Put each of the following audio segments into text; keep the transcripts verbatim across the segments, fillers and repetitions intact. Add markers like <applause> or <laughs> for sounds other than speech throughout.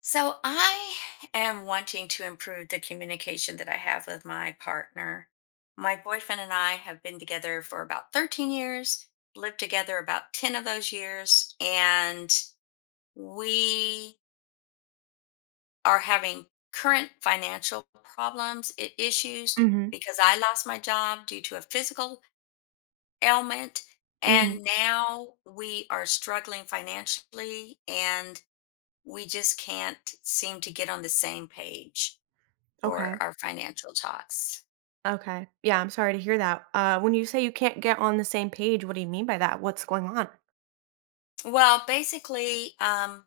So I am wanting to improve the communication that I have with my partner. My boyfriend and I have been together for about thirteen years, lived together about ten of those years, and we are having current financial problems, i- issues, Mhm, because I lost my job due to a physical ailment. mhm. And now we are struggling financially and we just can't seem to get on the same page for Okay, our financial talks. okay. Yeah, I'm sorry to hear that. Uh, when you say you can't get on the same page, what do you mean by that? What's going on? Well, basically, um,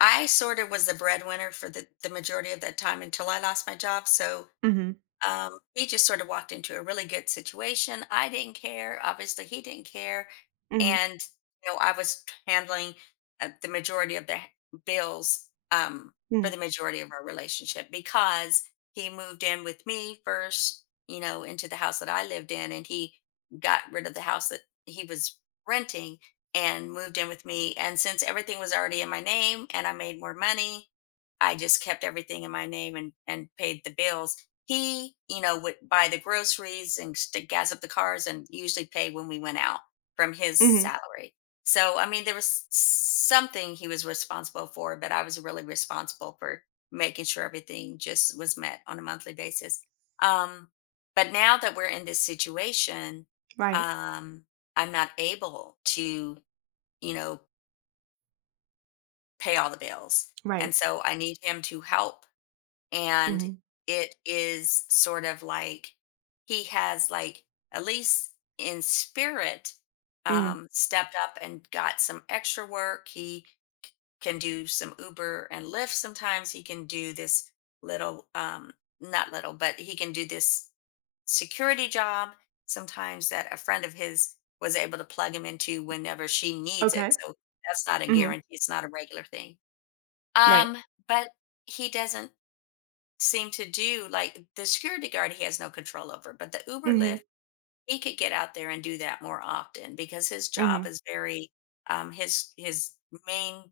I sort of was the breadwinner for the, the majority of that time until I lost my job. So Mhm, Um, he just sort of walked into a really good situation. I didn't care. Obviously, he didn't care. mhm, And, you know, I was handling uh, the majority of the h- bills um, for mm, the majority of our relationship because he moved in with me first, you know, into the house that I lived in. And he got rid of the house that he was renting and moved in with me. And since everything was already in my name and I made more money, I just kept everything in my name and, and paid the bills. He, you know, would buy the groceries and s- to gas up the cars and usually pay when we went out from his mhm. salary. So, I mean, there was something he was responsible for, but I was really responsible for making sure everything just was met on a monthly basis. Um, but now that we're in this situation, Right, um, I'm not able to, you know, pay all the bills. right. And so I need him to help, and Mhm, it is sort of like he has, like, at least in spirit mhm. um stepped up and got some extra work. He c- can do some Uber and Lyft sometimes. He can do this little um not little, but he can do this security job sometimes that a friend of his was able to plug him into whenever she needs Okay. it. So that's not a Mhm. guarantee, it's not a regular thing. Right. um but he doesn't seem to do, like, the security guard he has no control over, but the Uber Mhm, Lyft, he could get out there and do that more often because his job mhm. is very um his his main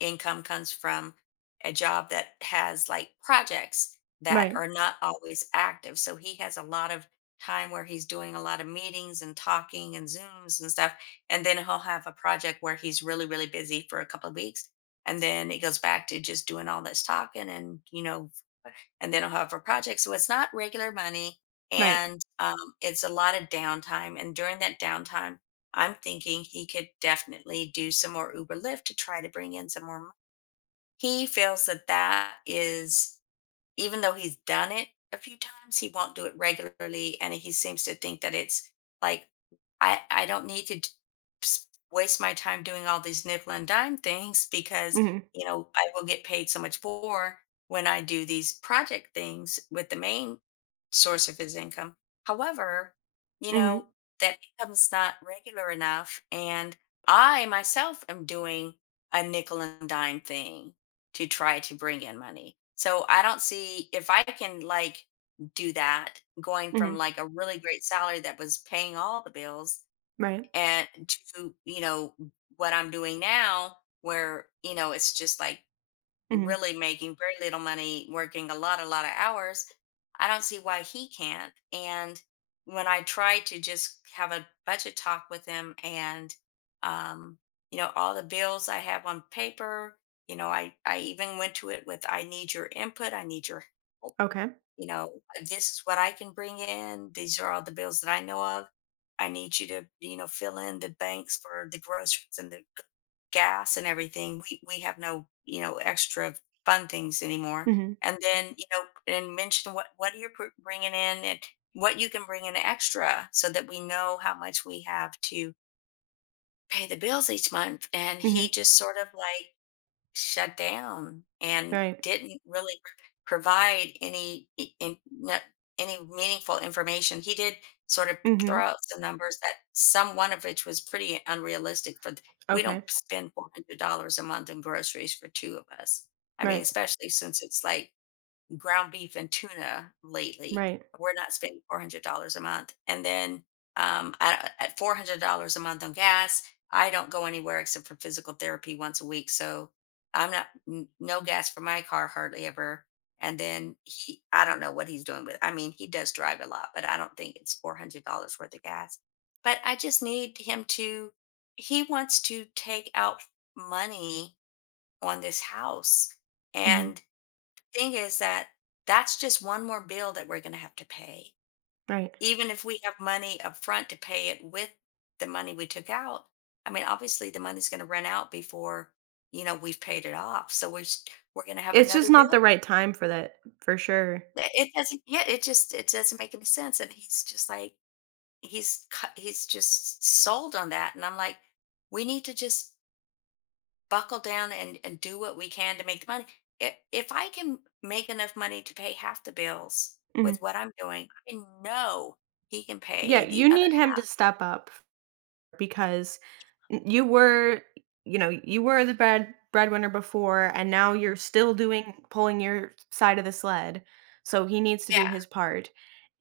income comes from a job that has, like, projects that Right, are not always active, so he has a lot of time where he's doing a lot of meetings and talking and Zooms and stuff, and then he'll have a project where he's really, really busy for a couple of weeks, and then it goes back to just doing all this talking and, you know, and they don't have a project. So it's not regular money, right. and um, it's a lot of downtime. And during that downtime, I'm thinking he could definitely do some more Uber Lyft to try to bring in some more money. He feels that that is, even though he's done it a few times, he won't do it regularly, and he seems to think that it's like, I I don't need to d- s- waste my time doing all these nickel and dime things because, Mhm, you know, I will get paid so much more when I do these project things with the main source of his income. However, you mhm, know, that income's not regular enough, and I myself am doing a nickel and dime thing to try to bring in money. So I don't see if I can, like, do that, going mhm. from like a really great salary that was paying all the bills, Right. and to, you know, what I'm doing now, where, you know, it's just like Mhm. really making very little money, working a lot, a lot of hours. I don't see why he can't. And when I try to just have a budget talk with him and, um, you know, all the bills I have on paper, you know, I, I even went to it with, I need your input, I need your help, Okay. you know, this is what I can bring in. These are all the bills that I know of. I need you to, you know, fill in the banks for the groceries and the g- gas and everything. We we have no, you know, extra fun things anymore. Mhm, And then, you know, and mention what what you're pr- bringing in and what you can bring in extra, so that we know how much we have to pay the bills each month. And mhm. he just sort of, like, shut down and Right. didn't really provide any I- in, no- any meaningful information. He did sort of Mhm. throw out some numbers, that some, one of which was pretty unrealistic. For th- we don't Okay. spend four hundred dollars a month in groceries for two of us. I mean, Right, especially since it's like ground beef and tuna lately. right. We're not spending four hundred dollars a month. And then um, at, at four hundred dollars a month on gas, I don't go anywhere except for physical therapy once a week. So I'm not, n- no gas for my car hardly ever. And then he, I don't know what he's doing with, I mean, he does drive a lot, but I don't think it's four hundred dollars worth of gas. But I just need him to, he wants to take out money on this house. Mhm. And thing is that that's just one more bill that we're going to have to pay. Right. Even if we have money up front to pay it with, the money we took out, I mean, obviously the money's going to run out before, you know, we've paid it off. So we're s- we're going to have It's just another not bill. the right time for that, for sure. Th- It doesn't. Yeah, it just, it doesn't make any sense. And he's just like, he's cu- he's just sold on that. And I'm like, we need to just buckle down and, and do what we can to make the money. If, if I can make enough money to pay half the bills Mhm. with what I'm doing, I know he can Yeah, pay the you other need him to half. step up. Because n you were you know, you were the bread breadwinner before, and now you're still doing pulling your side of the sled, so he needs to Yeah, do his part,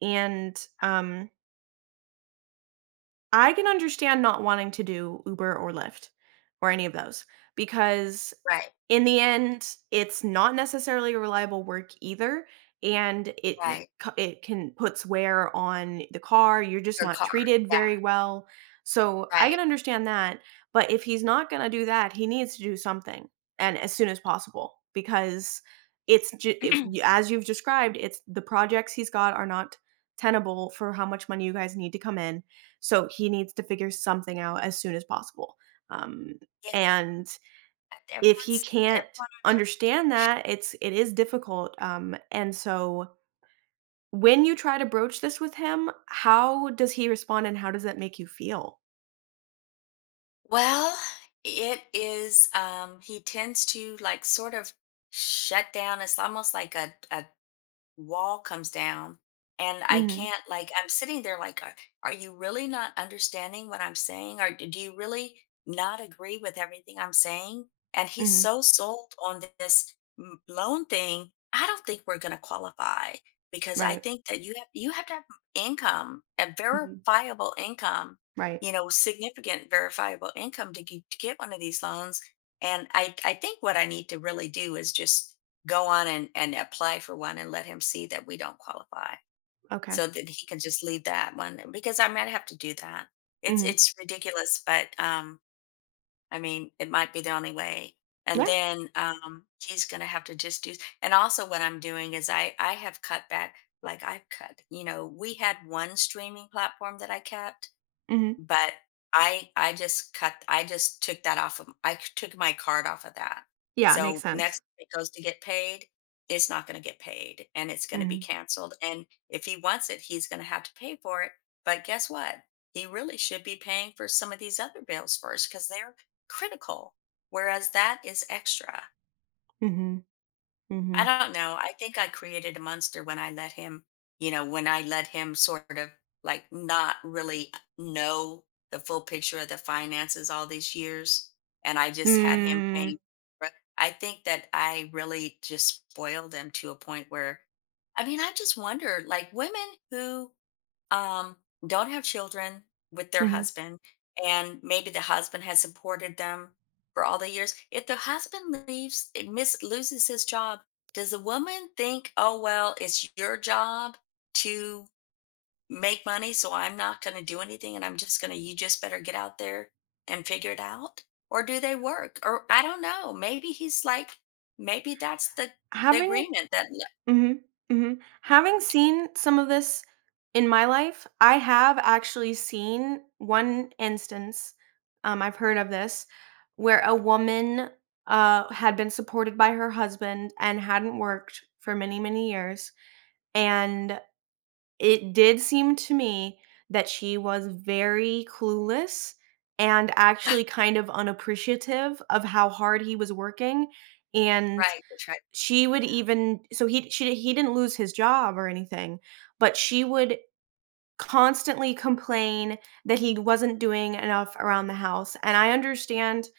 and, um I can understand not wanting to do Uber or Lyft or any of those because right, in the end, it's not necessarily reliable work either, and it it right. c it can puts wear on the car, you're just Your not car. treated Yeah, very well, so I right. can understand that, but if he's not gonna do that, he needs to do something, and as soon as possible because it's ju <clears throat> it yeah, y as you've described, it's the projects he's got are not tenable for how much money you guys need to come in, so he needs to figure something out as soon as possible. Um, and if he everyone's, can't everyone. understand that, it's it is difficult. Um, and so when you try to broach this with him, how does he respond and how does that make you feel? Well, it is, um, he tends to, like, sort of shut down. It's almost like a, a wall comes down, and I Mhm. can't, like I'm sitting there like, are, are you really not understanding what I'm saying, or do you really not agree with everything I'm saying? And he's Mhm. so sold on this m- loan thing. I don't think we're going to qualify because I Right. think that you have you have to have income, a Mhm. verifiable income, Right. you know, significant verifiable income to, get to get one of these loans. And I I think what I need to really do is just go on and, and apply for one and let him see that we don't qualify, Okay. so that he can just leave that one, because I might have to do that. It's Mhm. it's ridiculous, but um I mean, it might be the only way. And Yeah. then um he's gonna have to just do. And also, what I'm doing is I I have cut back, like I've cut, you know, we had one streaming platform that I kept, Mhm. but I I just cut, I just took that off of, I took my card off of that. Yeah, makes So next sense. time it goes to get paid, it's not going to get paid and it's going to be Mhm. canceled. And if he wants it, he's going to have to pay for it. But guess what? He really should be paying for some of these other bills first, because they're critical. Whereas that is extra. Mhm. I Mhm. don't know. I think I created a monster when I let him, you know, when I let him sort of, like, not really know the full picture of the finances all these years. And I just had him Mm. paying for it. I think that I really just spoiled them to a point where, I mean, I just wonder, like, women who um, don't have children with their Mhm. husband, and maybe the husband has supported them for all the years. If the husband leaves, it miss loses his job, does the woman think, "Oh, well, it's your job to make money, so I'm not going to do anything, and I'm just going to, you just better get out there and figure it out"? Or do they work? Or I don't know. Maybe he's like, maybe that's the the Having agreement that, Mhm, mhm. Having seen some of this in my life, I have actually seen one instance. um, I've heard of this, where a woman, uh, had been supported by her husband and hadn't worked for many, many years, and it did seem to me that she was very clueless and actually <laughs> kind of unappreciative of how hard he was working, and right, that's right, she would yeah, even so he she he didn't lose his job or anything, but she would constantly complain that he wasn't doing enough around the house, and I understand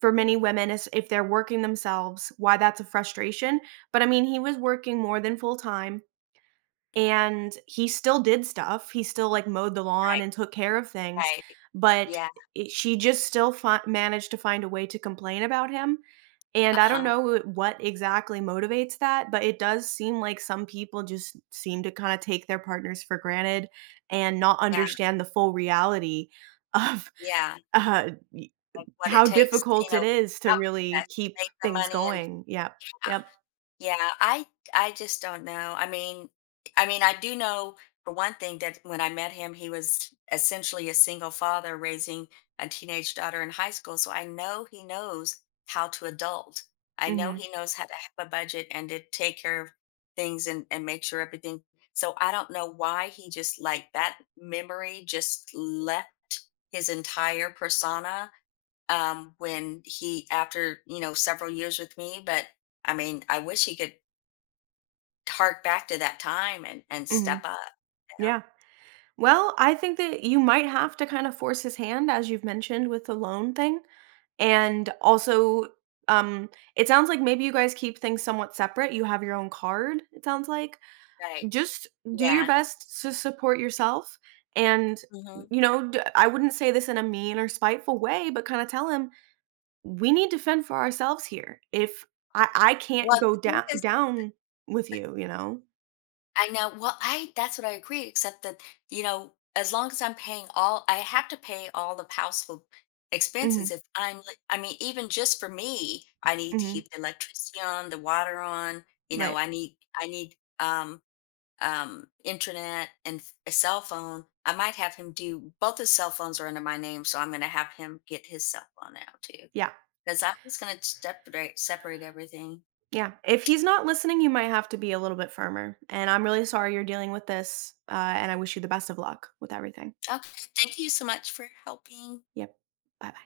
for many women is if they're working themselves, why that's a frustration, but, I mean, he was working more than full time, and he still did stuff, he still, like, mowed the lawn right, and took care of things, right, but I yeah, she just still fin managed to find a way to complain about him, uh and I don't huh. know wh what exactly motivates that, but it does seem like some people just seem to kinda take their partners for granted and not Yeah, understand the full reality of, yeah, <laughs> uh, y like, what it how takes, you difficult it know, is to how really fast to keep make the things money, and going. Yep. Yep. yeah, yeah, I I just don't know, I mean, I mean, I do know, for one thing, that when I met him, he was essentially a single father raising a teenage daughter in high school, so I know he knows how to adult. I know Mhm. he knows how to have a budget and to take care of things and and make sure everything, so I don't know why he just, like, that memory just left his entire persona, um when he, after, you know, several years with me. But I mean, I wish he could hark back to that time and and Mhm. step up, you know. Yeah. Well, I think that you might have to kinda force his hand, as you've mentioned with the loan thing. And also, um, it sounds like maybe you guys keep things somewhat separate. You have your own card, it sounds like? Right, Just do your yeah, best to support yourself, and hmm, you know d- I wouldn't say this in a mean or spiteful way, but kind of tell him we need to fend for ourselves here. If i i can't well, go the thing down is, down with you you know I know, well I that's what I agree, except that, you know, as long as I'm paying all, I have to pay all the household Hmm. expenses, if I'm li- I mean, even just for me, I need to Hmm. keep the electricity on, the water on, you know, Right. i need I need um um, internet and f- a cell phone. I might have him do both. His cell phones are under my name, so I'm going to have him get his cell phone out too, Yeah, because I'm just going to separate separate everything. yeah, if he's not listening you might have to be a little bit firmer, and I'm really sorry you're dealing with this, uh, and I wish you the best of luck with everything. Okay, thank you so much for helping. Yep. Bye bye.